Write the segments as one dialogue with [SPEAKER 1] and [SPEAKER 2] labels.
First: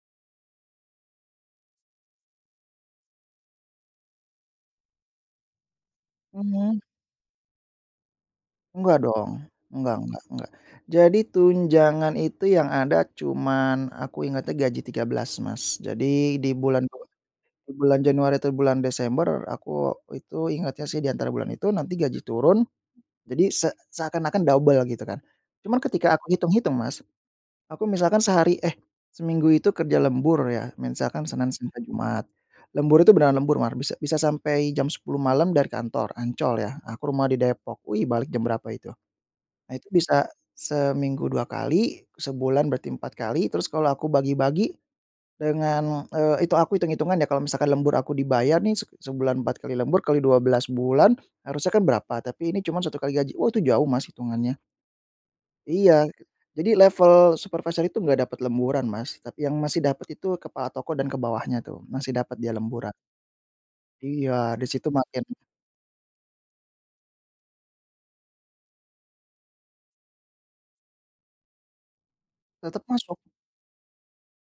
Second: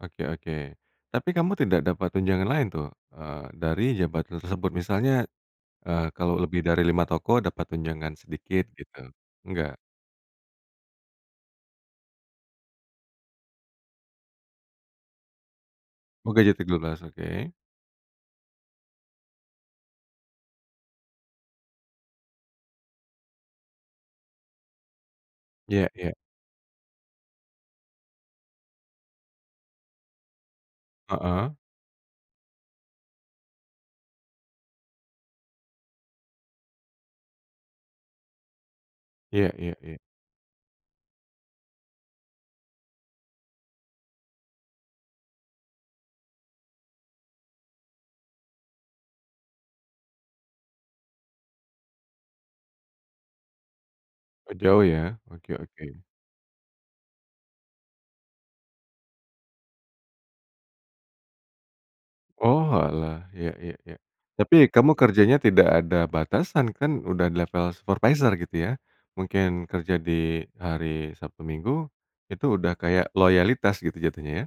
[SPEAKER 1] Oke oke. Tapi kamu tidak dapat tunjangan lain tuh, eee, dari jabatan tersebut misalnya, eee, kalau lebih
[SPEAKER 2] Mhm.
[SPEAKER 1] dari 5 toko dapat tunjangan sedikit
[SPEAKER 2] Enggak
[SPEAKER 1] gitu,
[SPEAKER 2] dong,
[SPEAKER 1] enggak?
[SPEAKER 2] enggak enggak enggak. Jadi tunjangan itu yang ada cuman aku ingatnya gaji 13, Mas.
[SPEAKER 1] Oh
[SPEAKER 2] Jadi di
[SPEAKER 1] gaji tiga
[SPEAKER 2] bulan
[SPEAKER 1] belas,
[SPEAKER 2] bu
[SPEAKER 1] oke.
[SPEAKER 2] di bulan Januari atau bulan Desember, aku itu ingatnya sih di antara bulan itu nanti gaji turun. Jadi se seakan-akan dobel gitu kan. Cuman
[SPEAKER 1] Iya iya.
[SPEAKER 2] ketika aku hitung-hitung, Mas, aku misalkan sehari eh seminggu itu kerja lembur ya, misalkan Senin
[SPEAKER 1] Heeh.
[SPEAKER 2] sampai Jumat. Lembur itu beneran lembur mar, bisa bisa sampai jam 10.00 malam dari kantor, Ancol ya. Aku rumah di Depok, wih balik jam berapa itu.
[SPEAKER 1] Iya iya
[SPEAKER 2] Nah itu
[SPEAKER 1] iya.
[SPEAKER 2] bisa seminggu 2 kali, sebulan berarti 4 kali. Terus kalau aku bagi-bagi dengan, eee, itu aku hitung-hitungan ya kalau misalkan lembur aku dibayar nih, se sebulan 4 kali lembur kali 12 bulan, harusnya kan berapa, tapi ini cuman 1 kali gaji. Oh itu jauh Mas,
[SPEAKER 1] Oh,
[SPEAKER 2] hitungannya.
[SPEAKER 1] jauh ya? Oke oke.
[SPEAKER 2] Iya, jadi level supervisor itu enggak dapat lemburan, Mas. Tapi yang masih dapat itu kepala toko dan ke bawahnya tuh, masih dapat dia lemburan.
[SPEAKER 1] Oalah, iya iya iya.
[SPEAKER 2] Iya, di
[SPEAKER 1] Tapi
[SPEAKER 2] situ
[SPEAKER 1] kamu
[SPEAKER 2] makin
[SPEAKER 1] kerjanya tidak ada batasan kan, udah di level supervisor gitu ya. Mungkin kerja di hari Sabtu, Minggu. Itu sudah
[SPEAKER 2] Tetep
[SPEAKER 1] kayak
[SPEAKER 2] masuk.
[SPEAKER 1] loyalitas gitu jatuhnya ya?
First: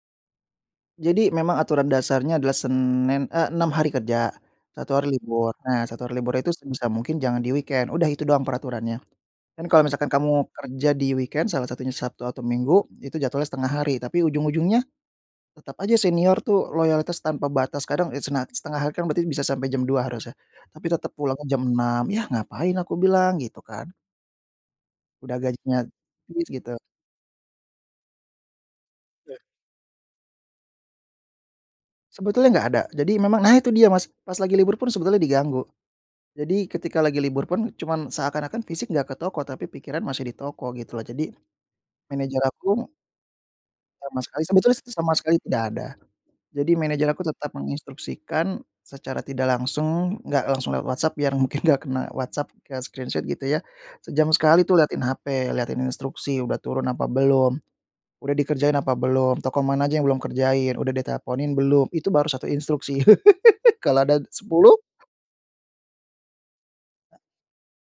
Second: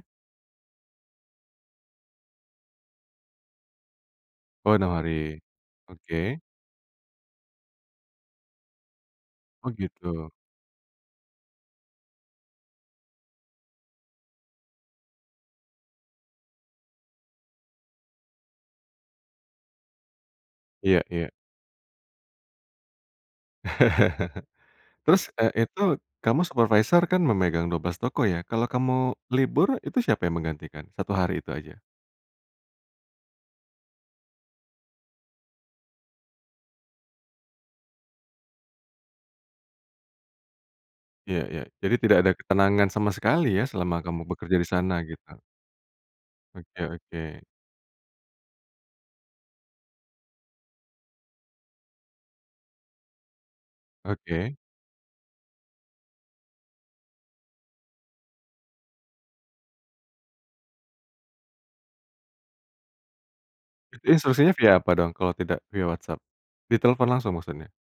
[SPEAKER 2] Jadi memang aturan dasarnya adalah Senin eh 6 hari kerja,
[SPEAKER 1] Oh, 6
[SPEAKER 2] 1 hari
[SPEAKER 1] hari,
[SPEAKER 2] libur. Nah 1 hari libur
[SPEAKER 1] oke.
[SPEAKER 2] itu sebisa mungkin jangan di weekend, udah itu doang peraturannya. Dan
[SPEAKER 1] Oh
[SPEAKER 2] kalau misalkan
[SPEAKER 1] gitu.
[SPEAKER 2] kamu kerja di weekend, salah satunya Sabtu atau Minggu, itu jatuhnya setengah hari. Tapi ujung-ujungnya tetap aja senior tuh loyalitas tanpa batas. Kadang, eee, senat setengah hari kan berarti bisa sampai jam 2.00 harusnya, tapi
[SPEAKER 1] Iya
[SPEAKER 2] tetap
[SPEAKER 1] iya.
[SPEAKER 2] pulangnya jam 6.00 "Yah, ngapain," aku bilang gitu kan.
[SPEAKER 1] Terus,
[SPEAKER 2] Udah
[SPEAKER 1] eee,
[SPEAKER 2] gajinya
[SPEAKER 1] itu kamu
[SPEAKER 2] pelit gitu.
[SPEAKER 1] supervisor kan memegang 12 toko ya, kalau kamu
[SPEAKER 2] Te
[SPEAKER 1] libur itu siapa yang menggantikan? 1 hari itu saja.
[SPEAKER 2] Sebetulnya enggak ada, jadi memang nah itu dia, Mas, pas lagi libur pun sebetulnya diganggu. Jadi ketika lagi libur pun cuman seakan-akan fisik enggak ke toko tapi pikiran masih di toko gitu loh, jadi
[SPEAKER 1] Iya iya, jadi tidak ada
[SPEAKER 2] manager
[SPEAKER 1] ketenangan
[SPEAKER 2] aku
[SPEAKER 1] sama sekali ya selama
[SPEAKER 2] Sama
[SPEAKER 1] kamu
[SPEAKER 2] sekali
[SPEAKER 1] bekerja di
[SPEAKER 2] sebetulnya s
[SPEAKER 1] sana
[SPEAKER 2] sama
[SPEAKER 1] gitu.
[SPEAKER 2] sekali tidak ada. Jadi
[SPEAKER 1] Oke
[SPEAKER 2] manajer aku
[SPEAKER 1] oke.
[SPEAKER 2] tetap menginstruksikan secara tidak langsung. Enggak langsung lewat WhatsApp biar mungkin enggak kena WhatsApp ke screenshot gitu ya. Sejam
[SPEAKER 1] Oke.
[SPEAKER 2] sekali itu lihatin HP, lihatin instruksi udah turun apa belum. Udah dikerjain apa belum, toko mana aja yang belum kerjain, udah diteleponin belum? Itu baru 1 instruksi. Kalau ada
[SPEAKER 1] Instruksinya via
[SPEAKER 2] 10?
[SPEAKER 1] apa dong kalau tidak via WhatsApp? Ditelfon langsung maksudnya?